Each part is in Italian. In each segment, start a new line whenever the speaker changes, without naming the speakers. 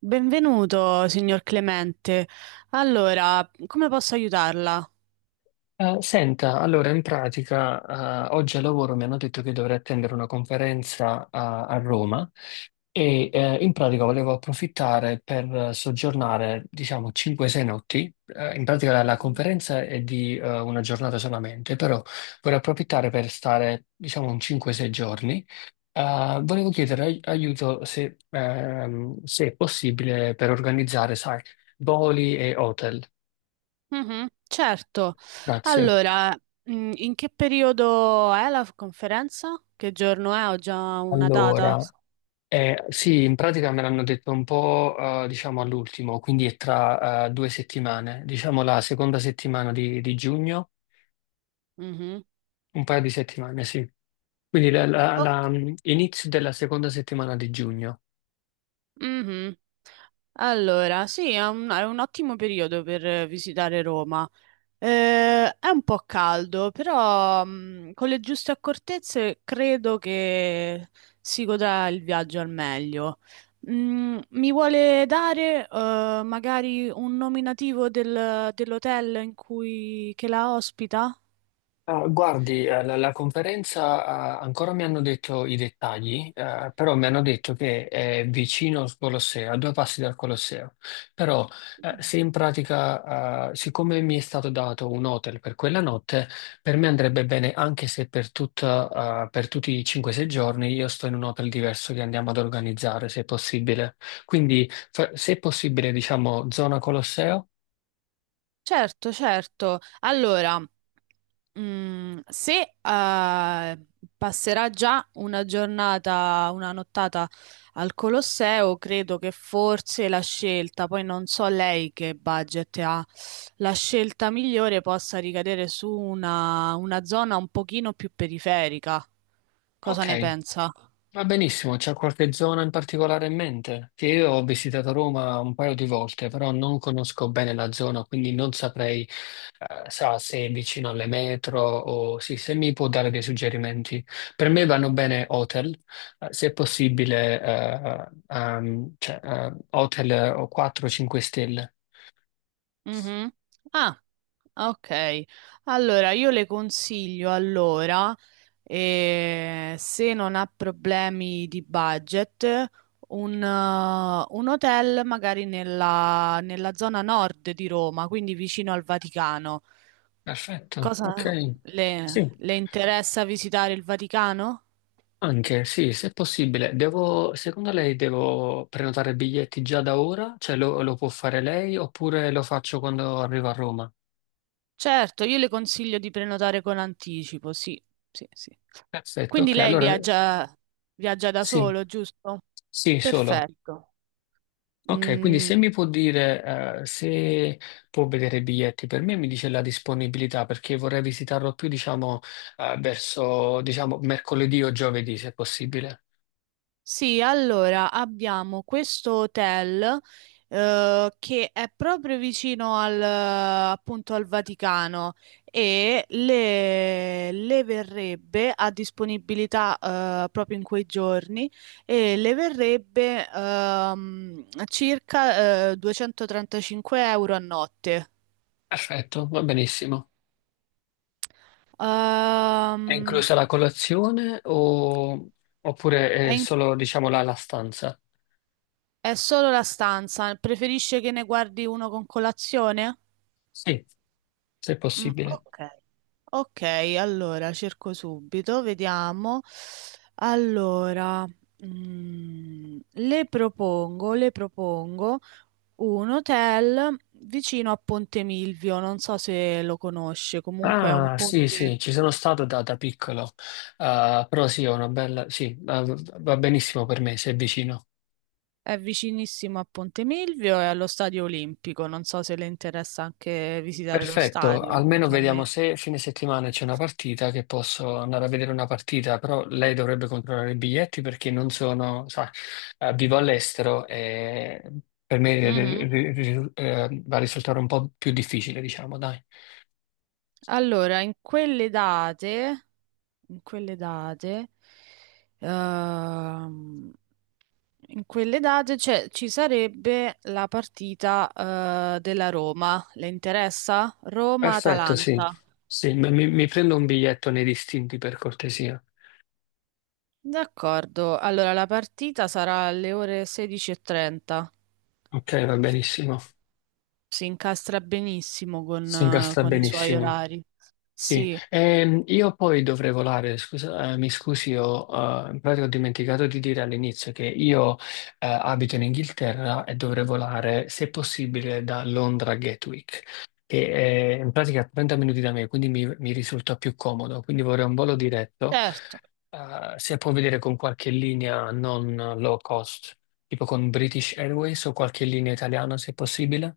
Benvenuto, signor Clemente. Allora, come posso aiutarla?
Senta, allora in pratica oggi al lavoro mi hanno detto che dovrei attendere una conferenza a Roma e in pratica volevo approfittare per soggiornare diciamo 5-6 notti. In pratica la conferenza è di una giornata solamente, però vorrei approfittare per stare diciamo un 5-6 giorni. Volevo chiedere aiuto se, se è possibile per organizzare, sai, voli e hotel.
Mhm, certo.
Grazie.
Allora, in che periodo è la conferenza? Che giorno è? Ho già una data.
Allora. Sì, in pratica me l'hanno detto un po', diciamo, all'ultimo, quindi è tra 2 settimane, diciamo la seconda settimana di giugno,
Mhm.
un paio di settimane, sì. Quindi
Ok.
inizio della seconda settimana di giugno.
Mhm. Allora, sì, è un ottimo periodo per visitare Roma. È un po' caldo, però con le giuste accortezze credo che si godrà il viaggio al meglio. Mi vuole dare magari un nominativo dell'hotel in cui che la ospita?
Ah, guardi, la conferenza, ah, ancora mi hanno detto i dettagli, però mi hanno detto che è vicino al Colosseo, a due passi dal Colosseo. Però, se in pratica, siccome mi è stato dato un hotel per quella notte, per me andrebbe bene anche se per tutta, per tutti i 5-6 giorni io sto in un hotel diverso che andiamo ad organizzare, se possibile. Quindi, se è possibile, diciamo, zona Colosseo,
Certo, certo. Allora, se passerà già una giornata, una nottata al Colosseo, credo che forse la scelta, poi non so lei che budget ha, la scelta migliore possa ricadere su una zona un pochino più periferica. Cosa ne
ok.
pensa?
Va benissimo, c'è qualche zona in particolare in mente? Che io ho visitato Roma un paio di volte, però non conosco bene la zona, quindi non saprei, sa, se è vicino alle metro o sì, se mi può dare dei suggerimenti. Per me vanno bene hotel, se è possibile, cioè, hotel o 4-5 stelle.
Mhm. Ah, ok. Allora, io le consiglio allora. E se non ha problemi di budget, un hotel magari nella zona nord di Roma, quindi vicino al Vaticano.
Perfetto,
Cosa
ok.
le,
Sì.
le interessa visitare il Vaticano?
Anche, sì, se è possibile. Devo, secondo lei devo prenotare biglietti già da ora? Cioè lo può fare lei oppure lo faccio quando arrivo a Roma?
Certo, io le consiglio di prenotare con anticipo, sì, sì, sì.
Perfetto,
Quindi
ok,
lei
allora
viaggia da
sì,
solo, giusto?
sì, solo.
Perfetto.
Ok, quindi
Mm,
se mi può dire, se può vedere i biglietti per me, mi dice la disponibilità perché vorrei visitarlo più, diciamo, verso, diciamo, mercoledì o giovedì, se possibile.
Sì, allora abbiamo questo hotel che è proprio vicino al, appunto, al Vaticano e le verrebbe a disponibilità proprio in quei giorni e le verrebbe circa 235 euro a notte.
Perfetto, va benissimo. È
Ehm,
inclusa la colazione o- oppure
è,
è
in-
solo, diciamo, la stanza?
è solo la stanza, preferisce che ne guardi uno con colazione?
Sì, se è
Mm,
possibile.
ok. Ok, allora cerco subito, vediamo. Allora, le propongo un hotel vicino a Ponte Milvio, non so se lo conosce, comunque è un
Ah, sì,
ponte,
sì, ci sono stato da piccolo, però sì, è una bella, sì, va benissimo per me, se è vicino.
è vicinissimo a Ponte Milvio e allo Stadio Olimpico, non so se le interessa anche visitare lo
Perfetto,
stadio
almeno vediamo
eventualmente.
se fine settimana c'è una partita che posso andare a vedere una partita, però lei dovrebbe controllare i biglietti perché non sono, sa, vivo all'estero e per me
Mhm.
va a risultare un po' più difficile, diciamo, dai.
Allora, in quelle date, in quelle date, ehm, in quelle date ci sarebbe la partita, della Roma. Le interessa?
Perfetto, sì.
Roma-Atalanta.
Sì, mi prendo un biglietto nei distinti per cortesia.
D'accordo. Allora, la partita sarà alle ore 16:30.
Ok, va benissimo.
Si incastra benissimo con,
Si
eh,
incastra
con i suoi
benissimo.
orari.
Sì,
Sì,
io poi dovrei volare, scusa, mi scusi, ho, in pratica ho dimenticato di dire all'inizio che io, abito in Inghilterra e dovrei volare, se possibile, da Londra a Gatwick, che è in pratica 30 minuti da me, quindi mi risulta più comodo, quindi vorrei un volo diretto,
certo.
se può vedere con qualche linea non low cost, tipo con British Airways o qualche linea italiana, se possibile.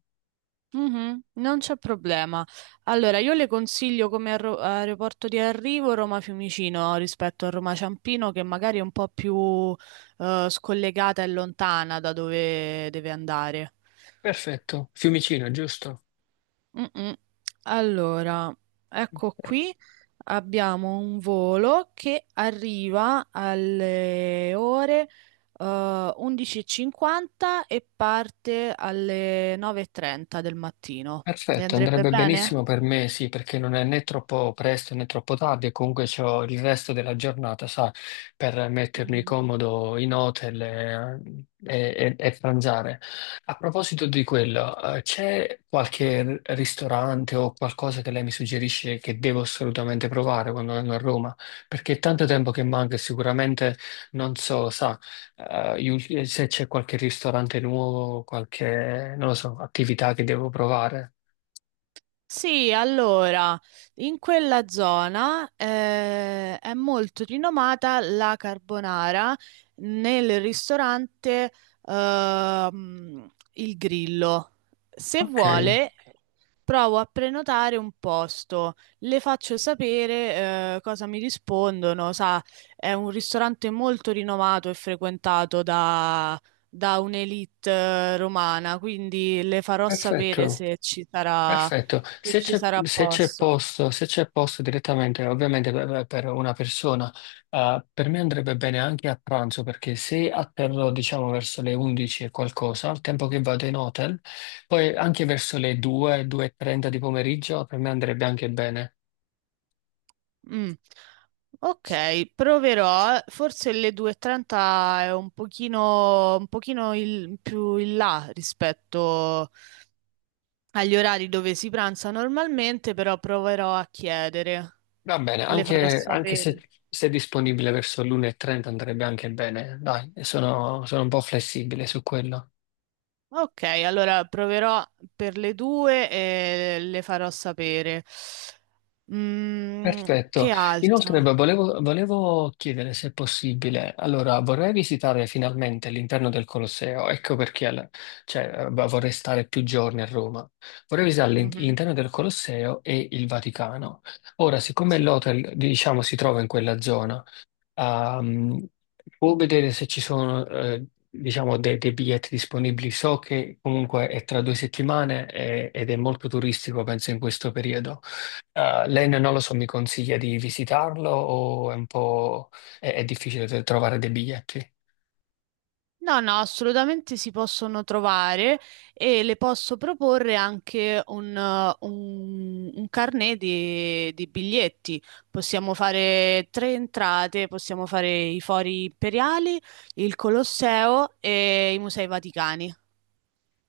Mhm, non c'è problema. Allora, io le consiglio come aeroporto di arrivo Roma Fiumicino rispetto a Roma Ciampino, che magari è un po' più scollegata e lontana da dove deve andare.
Perfetto, Fiumicino, giusto?
Mm-mm. Allora, ecco qui abbiamo un volo che arriva alle ore 11:50 e cinquanta e parte alle 9:30 del mattino. Le
Perfetto,
andrebbe
andrebbe benissimo
bene?
per me, sì, perché non è né troppo presto né troppo tardi e comunque ho il resto della giornata, sa, per mettermi comodo in hotel e pranzare. A proposito di quello, c'è qualche ristorante o qualcosa che lei mi suggerisce che devo assolutamente provare quando vengo a Roma? Perché è tanto tempo che manca e sicuramente non so, sa, se c'è qualche ristorante nuovo, qualche, non lo so, attività che devo provare.
Sì, allora, in quella zona è molto rinomata la carbonara nel ristorante Il Grillo. Se
Ok,
vuole, provo a prenotare un posto, le faccio sapere cosa mi rispondono. Sa, è un ristorante molto rinomato e frequentato da un'elite romana, quindi le farò sapere
perfetto,
se ci sarà
perfetto.
se
Se
ci
c'è
sarà
se c'è
posto.
posto, se c'è posto direttamente, ovviamente per una persona, per me andrebbe bene anche a pranzo, perché se atterrò, diciamo, verso le 11 e qualcosa, al tempo che vado in hotel, poi anche verso le 2, 2:30 di pomeriggio, per me andrebbe anche bene.
Mm. Ok, proverò. Forse le 2:30 è un pochino più in là rispetto agli orari dove si pranza normalmente, però proverò a chiedere.
Va bene,
Le farò
anche, anche se,
sapere.
se è disponibile verso l'1:30 andrebbe anche bene. Dai, sono un po' flessibile su quello.
Ok, allora proverò per le due e le farò sapere. Mm,
Perfetto.
che
Inoltre,
altro?
beh, volevo chiedere se è possibile. Allora, vorrei visitare finalmente l'interno del Colosseo. Ecco perché cioè, beh, vorrei stare più giorni a Roma. Vorrei visitare
Mhm,
l'interno del Colosseo e il Vaticano. Ora, siccome
Sì.
l'hotel, diciamo, si trova in quella zona, a può vedere se ci sono diciamo dei biglietti disponibili. So che comunque è tra 2 settimane ed è molto turistico, penso, in questo periodo. Lei non lo so, mi consiglia di visitarlo o è un po' è difficile trovare dei biglietti?
No, no, assolutamente si possono trovare e le posso proporre anche un carnet di biglietti. Possiamo fare tre entrate, possiamo fare i Fori Imperiali, il Colosseo e i Musei Vaticani.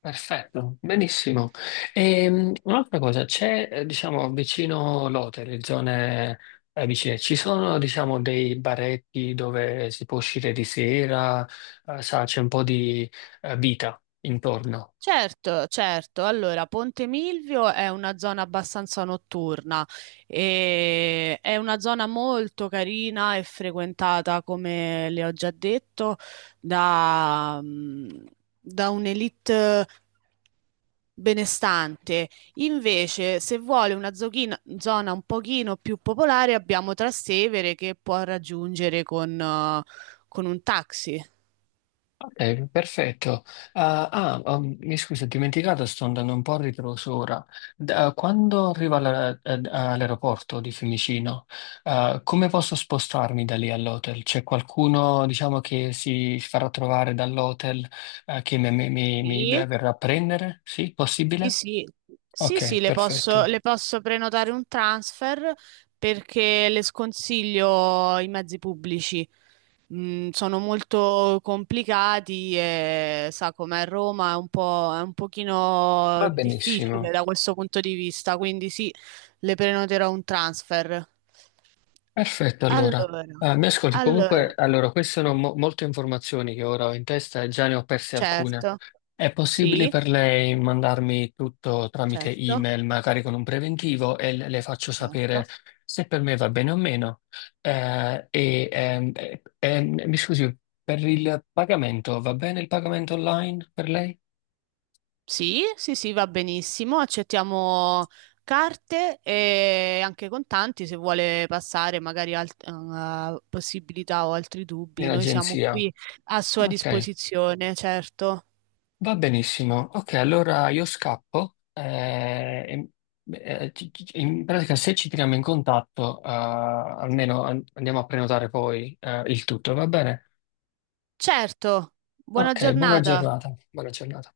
Perfetto, benissimo. Un'altra cosa, c'è, diciamo, vicino Lotte, le zone vicine, ci sono, diciamo, dei baretti dove si può uscire di sera, sa, c'è un po' di vita intorno.
Certo, certo. Allora, Ponte Milvio è una zona abbastanza notturna e è una zona molto carina e frequentata, come le ho già detto, da, mm, da un'elite benestante. Invece, se vuole una zona un pochino più popolare, abbiamo Trastevere che può raggiungere con un taxi.
Ok, perfetto. Ah, ah, mi scusa, ho dimenticato, sto andando un po' a ritroso ora. Quando arrivo all'aeroporto di Fiumicino, ah, come posso spostarmi da lì all'hotel? C'è qualcuno, diciamo, che si farà trovare dall'hotel, che mi
Sì.
verrà a prendere? Sì,
Sì,
possibile?
sì, sì, sì,
Ok,
le posso,
perfetto.
le posso prenotare un transfer perché le sconsiglio i mezzi pubblici. Sono molto complicati e sa com'è Roma, è un po', è un pochino
Va
difficile
benissimo.
da questo punto di vista, quindi sì, le prenoterò un transfer.
Perfetto, allora.
Allora,
Ah, mi ascolti, comunque,
allora,
allora, queste sono molte informazioni che ora ho in testa e già ne ho perse alcune.
certo,
È possibile
sì,
per lei mandarmi tutto tramite
certo,
email, magari con un preventivo, e le faccio sapere
certo.
se per me va bene o meno. Mi scusi, per il pagamento, va bene il pagamento online per lei?
Sì, sì, sì, va benissimo. Accettiamo carte e anche contanti se vuole passare magari possibilità o altri dubbi.
In
Noi siamo
agenzia?
qui a sua
Ok,
disposizione, certo.
va benissimo. Ok, allora io scappo. E- ci- ci- in pratica, se ci tiriamo in contatto, almeno andiamo a prenotare poi, il tutto, va bene?
Certo, buona
Ok, buona
giornata.
giornata. Buona giornata.